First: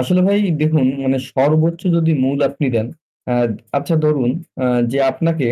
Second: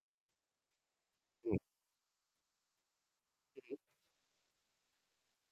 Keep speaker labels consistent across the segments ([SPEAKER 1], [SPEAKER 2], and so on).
[SPEAKER 1] আসলে ভাই দেখুন মানে
[SPEAKER 2] হুম।
[SPEAKER 1] সর্বোচ্চ যদি মূল আপনি দেন আ
[SPEAKER 2] হুম।
[SPEAKER 1] আচ্ছা ধরুন যে আপনাকে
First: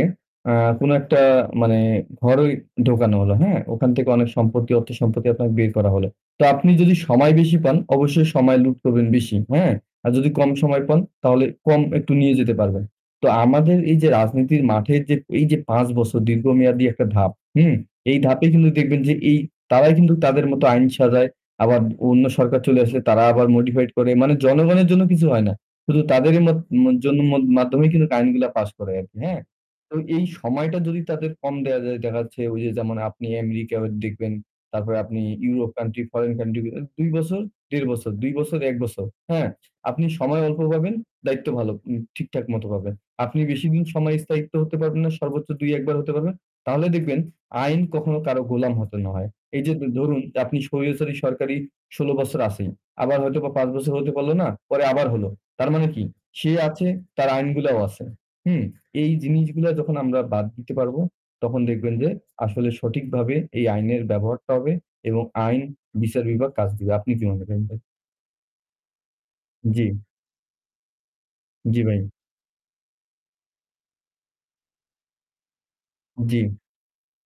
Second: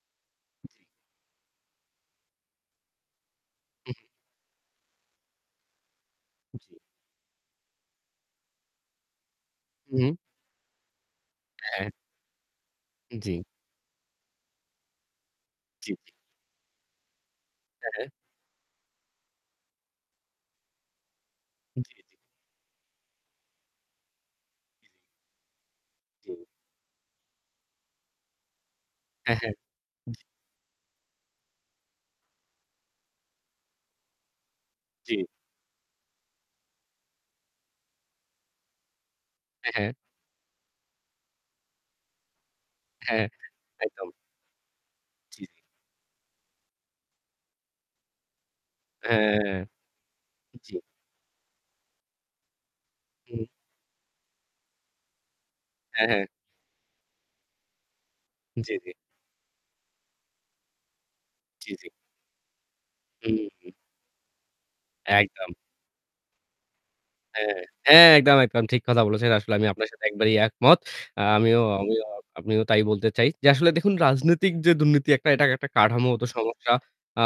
[SPEAKER 1] আ
[SPEAKER 2] জি।
[SPEAKER 1] কোন একটা মানে ঘরেই ঢোকানো হলো। হ্যাঁ? ওখান
[SPEAKER 2] হুম।
[SPEAKER 1] থেকে অনেক সম্পত্তি অর্থসম্পত্তি আপনাকে বের করা হলো। তো আপনি
[SPEAKER 2] জি।
[SPEAKER 1] যদি সময় বেশি পান অবশ্যই সময় লুট করবেন বেশি। হ্যাঁ? আর
[SPEAKER 2] হুম।
[SPEAKER 1] যদি কম সময় পান তাহলে কম
[SPEAKER 2] হ্যাঁ।
[SPEAKER 1] একটু নিয়ে যেতে পারবেন। তো
[SPEAKER 2] জ্বী।
[SPEAKER 1] আমাদের এই যে রাজনীতির মাঠে যে এই যে ৫
[SPEAKER 2] জি।
[SPEAKER 1] বছর দীর্ঘমেয়াদী একটা ধাপ, হুম?
[SPEAKER 2] হ্যাঁ।
[SPEAKER 1] এই ধাপে কিন্তু দেখবেন যে এ তারাই কিন্তু তাদের মতো আইন সাজায়। আবার অন্য সরকার চলে আসলে তারা আবার modified করে মানে জনগণের জন্য কিছু হয় না। শুধু
[SPEAKER 2] জি।
[SPEAKER 1] তাদেরই মত মত জনমত মাধ্যমেই কিন্তু আইনগুলা পাস করে আরকি।
[SPEAKER 2] হ্যাঁ,
[SPEAKER 1] হ্যাঁ?
[SPEAKER 2] হ্যাঁ।
[SPEAKER 1] তো
[SPEAKER 2] জি।
[SPEAKER 1] এই সময়টা যদি তাদের কম দেওয়া যায়, দেখা যাচ্ছে ওই যে যেমন আপনি আমেরিকা দেখবেন, তারপরে
[SPEAKER 2] জ্বী।
[SPEAKER 1] আপনি ইউরোপ country, foreign country গুলা ২ বছর, ১ ১/২ বছর, ২ বছর, ১ বছর। হ্যাঁ?
[SPEAKER 2] হ্যাঁ, হ্যাঁ।
[SPEAKER 1] আপনি সময় অল্প পাবেন, দায়িত্ব ভালো উম ঠিকঠাক মতো পাবেন।
[SPEAKER 2] হ্যাঁ,
[SPEAKER 1] আপনি বেশিদিন
[SPEAKER 2] একদম।
[SPEAKER 1] সময় স্থায়িত্ব হতে পারবেন না।
[SPEAKER 2] জি,
[SPEAKER 1] সর্বোচ্চ
[SPEAKER 2] জি।
[SPEAKER 1] ২, ১ বার হতে পারবেন। তাহলে দেখবেন আইন কখনো কারো গোলাম হতে না হয়।
[SPEAKER 2] হ্যাঁ।
[SPEAKER 1] এই যে ধরুন আপনি
[SPEAKER 2] জ্বী।
[SPEAKER 1] স্বৈরচারী সরকারি ১৬ বছর আছেই। আবার
[SPEAKER 2] হুম।
[SPEAKER 1] হয়তোবা ৫ বছর হতে পারলো না, পরে আবার হলো। তার মানে কি?
[SPEAKER 2] হ্যাঁ, হ্যাঁ।
[SPEAKER 1] সে আছে, তার আইনগুলাও আছে।
[SPEAKER 2] জ্বি,
[SPEAKER 1] হুম?
[SPEAKER 2] জ্বি।
[SPEAKER 1] এই জিনিসগুলা যখন আমরা বাদ দিতে পারবো তখন
[SPEAKER 2] জি, জি।
[SPEAKER 1] দেখবেন যে আসলে সঠিকভাবে এই
[SPEAKER 2] হুম।
[SPEAKER 1] আইনের ব্যবহারটা হবে এবং
[SPEAKER 2] একদম।
[SPEAKER 1] আইন, বিচার বিভাগ কাজ দিবে। আপনি কি মনে
[SPEAKER 2] হ্যাঁ,
[SPEAKER 1] করেন ভাই?
[SPEAKER 2] হ্যাঁ একদম, একদম ঠিক কথা বলেছেন। আসলে আমি
[SPEAKER 1] জ্বী।
[SPEAKER 2] আপনার সাথে একবারেই একমত। আ আমিও
[SPEAKER 1] জ্বী, ভাই।
[SPEAKER 2] আমিও তাই বলতে চাই। যে আসলে দেখুন রাজনৈতিক যে দুর্নীতি এটা একটা কাঠামোগত
[SPEAKER 1] জ্বী।
[SPEAKER 2] সমস্যা। আ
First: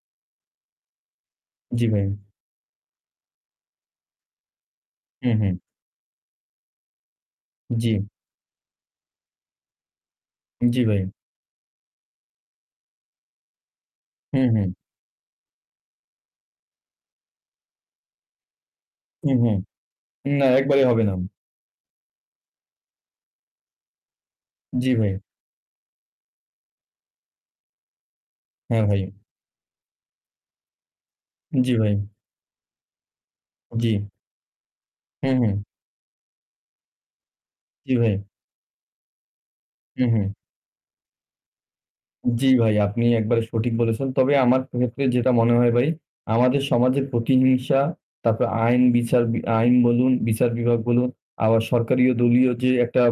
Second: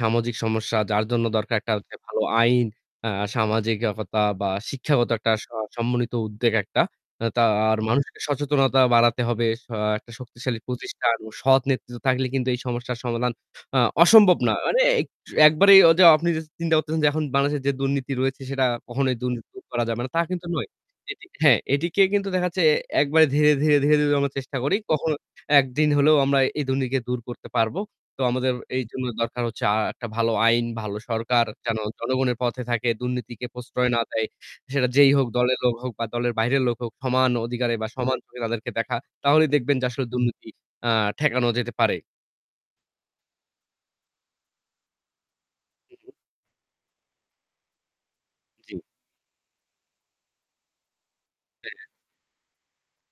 [SPEAKER 2] সামাজিক সমস্যা যার জন্য দরকার একটা
[SPEAKER 1] জী,
[SPEAKER 2] যে
[SPEAKER 1] ভাই।
[SPEAKER 2] ভালো আইন, আ সামাজিকতা বা শিক্ষাগত একটা
[SPEAKER 1] হু, হু।
[SPEAKER 2] আ সমন্বিত উদ্বেগ একটা। আ তা আর
[SPEAKER 1] জ্বী।
[SPEAKER 2] মানুষকে সচেতনতা বাড়াতে হবে। সা একটা শক্তিশালী
[SPEAKER 1] জ্বি, ভাই।
[SPEAKER 2] প্রতিষ্ঠান ও সৎ নেতৃত্ব থাকলে কিন্তু এই সমস্যার সমাধান আ অসম্ভব
[SPEAKER 1] হু,
[SPEAKER 2] না।
[SPEAKER 1] হু।
[SPEAKER 2] মানে এ একবারেই আপনি অদা চিন্তা করতেছেন যে এখন বাংলাদেশে যে দুর্নীতি রয়েছে সেটা কখনোই
[SPEAKER 1] হুম,
[SPEAKER 2] দুর্নীতি
[SPEAKER 1] হুম,
[SPEAKER 2] দূর করা যাবে না, তা
[SPEAKER 1] না
[SPEAKER 2] কিন্তু নয়।
[SPEAKER 1] একবারে হবে না।
[SPEAKER 2] হ্যাঁ, এটিকে কিন্তু দেখা যাচ্ছে একবারে ধীরে, ধীরে, ধীরে, ধীরে আমরা চেষ্টা করি।
[SPEAKER 1] জ্বি, ভাই।
[SPEAKER 2] কখনো একদিন হলেও আমরা এই দুর্নীতিকে দূর করতে পারবো। তো আমাদের
[SPEAKER 1] হ্যাঁ,
[SPEAKER 2] এই
[SPEAKER 1] ভাই।
[SPEAKER 2] জন্য দরকার হচ্ছে আ একটা ভালো আইন, ভালো সরকার
[SPEAKER 1] জ্বি,
[SPEAKER 2] যেন
[SPEAKER 1] ভাই।
[SPEAKER 2] জনগণের পথে থাকে, দুর্নীতিকে প্রশ্রয়
[SPEAKER 1] জ্বী।
[SPEAKER 2] না দেয়। সেটা যেই
[SPEAKER 1] হু,
[SPEAKER 2] হোক দলের
[SPEAKER 1] হু।
[SPEAKER 2] লোক হোক বা দলের বাইরের লোক হোক সমান অধিকারে বা
[SPEAKER 1] জি ভাই।
[SPEAKER 2] সমান চোখে তাদেরকে দেখা। তাহলেই দেখবেন যে
[SPEAKER 1] হু,
[SPEAKER 2] আসলে
[SPEAKER 1] হু।
[SPEAKER 2] দুর্নীতি আ ঠেকানো যেতে পারে।
[SPEAKER 1] জ্বি, ভাই আপনি একবারে সঠিক বলেছেন। তবে আমার ক্ষেত্রে যেটা মনে হয় ভাই
[SPEAKER 2] হুম, হুম।
[SPEAKER 1] আমাদের সমাজের প্রতিহিংসা তারপর
[SPEAKER 2] জ্বী।
[SPEAKER 1] আইন, বিচার আইন বলুন, বিচার বিভাগ বলুন আবার
[SPEAKER 2] হ্যাঁ।
[SPEAKER 1] সরকারি দলীয় যে একটা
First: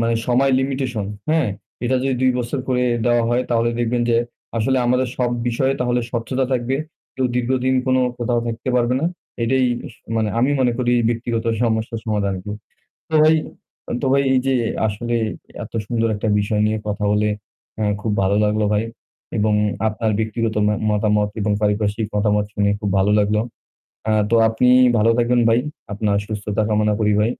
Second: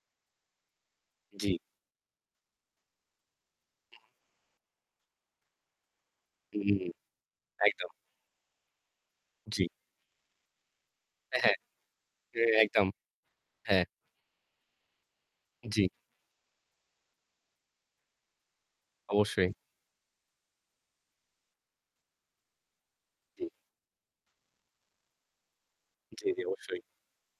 [SPEAKER 1] মানে সময় লিমিটেশন, হ্যাঁ?
[SPEAKER 2] জ্বি।
[SPEAKER 1] এটা যদি ২ বছর করে দেওয়া হয় তাহলে দেখবেন যে আসলে আমাদের সব বিষয়ে তাহলে স্বচ্ছতা
[SPEAKER 2] হু,
[SPEAKER 1] থাকবে।
[SPEAKER 2] হু।
[SPEAKER 1] কেউ দীর্ঘদিন
[SPEAKER 2] একদম।
[SPEAKER 1] কোন কোথাও থাকতে পারবে না। এটাই
[SPEAKER 2] জ্বি।
[SPEAKER 1] স মানে আমি মনে করি
[SPEAKER 2] এ
[SPEAKER 1] ব্যক্তিগত
[SPEAKER 2] হ্যাঁ।
[SPEAKER 1] সমস্যার সমাধান
[SPEAKER 2] এ
[SPEAKER 1] আরকি।
[SPEAKER 2] একদম।
[SPEAKER 1] তো ভাই
[SPEAKER 2] হ্যাঁ।
[SPEAKER 1] আ তো ভাই এই যে আসলে এত
[SPEAKER 2] জ্বি।
[SPEAKER 1] সুন্দর একটা বিষয় নিয়ে কথা বলে আ খুব ভালো লাগলো ভাই।
[SPEAKER 2] অবশ্যই।
[SPEAKER 1] এবং আপনার ব্যক্তিগত মা মতামত এবং পারিপার্শিক মতামত শুনে খুব ভালো লাগলো।
[SPEAKER 2] জি।
[SPEAKER 1] আ তো আপনি ভালো থাকবেন ভাই। আপনার
[SPEAKER 2] জ্বী, জ্বী।
[SPEAKER 1] সুস্থতা
[SPEAKER 2] অবশ্যই।
[SPEAKER 1] কামনা করি ভাই।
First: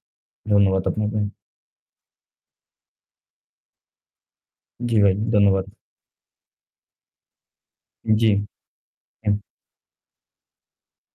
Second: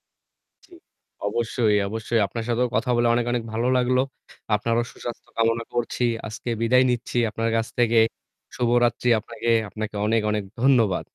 [SPEAKER 2] জি।
[SPEAKER 1] ধন্যবাদ আপনাকে।
[SPEAKER 2] অবশ্যই, অবশ্যই। আপনার সাথেও কথা বলে অনেক, অনেক ভালো লাগলো। আপনারও
[SPEAKER 1] জ্বী, ভাই
[SPEAKER 2] সুস্বাস্থ্য কামনা
[SPEAKER 1] ধন্যবাদ।
[SPEAKER 2] করছি। আজকে বিদায় নিচ্ছি আপনার কাছ থেকে।
[SPEAKER 1] জ্বী।
[SPEAKER 2] শুভরাত্রি
[SPEAKER 1] হুম।
[SPEAKER 2] আপনাকে। আপনাকে অনেক, অনেক ধন্যবাদ।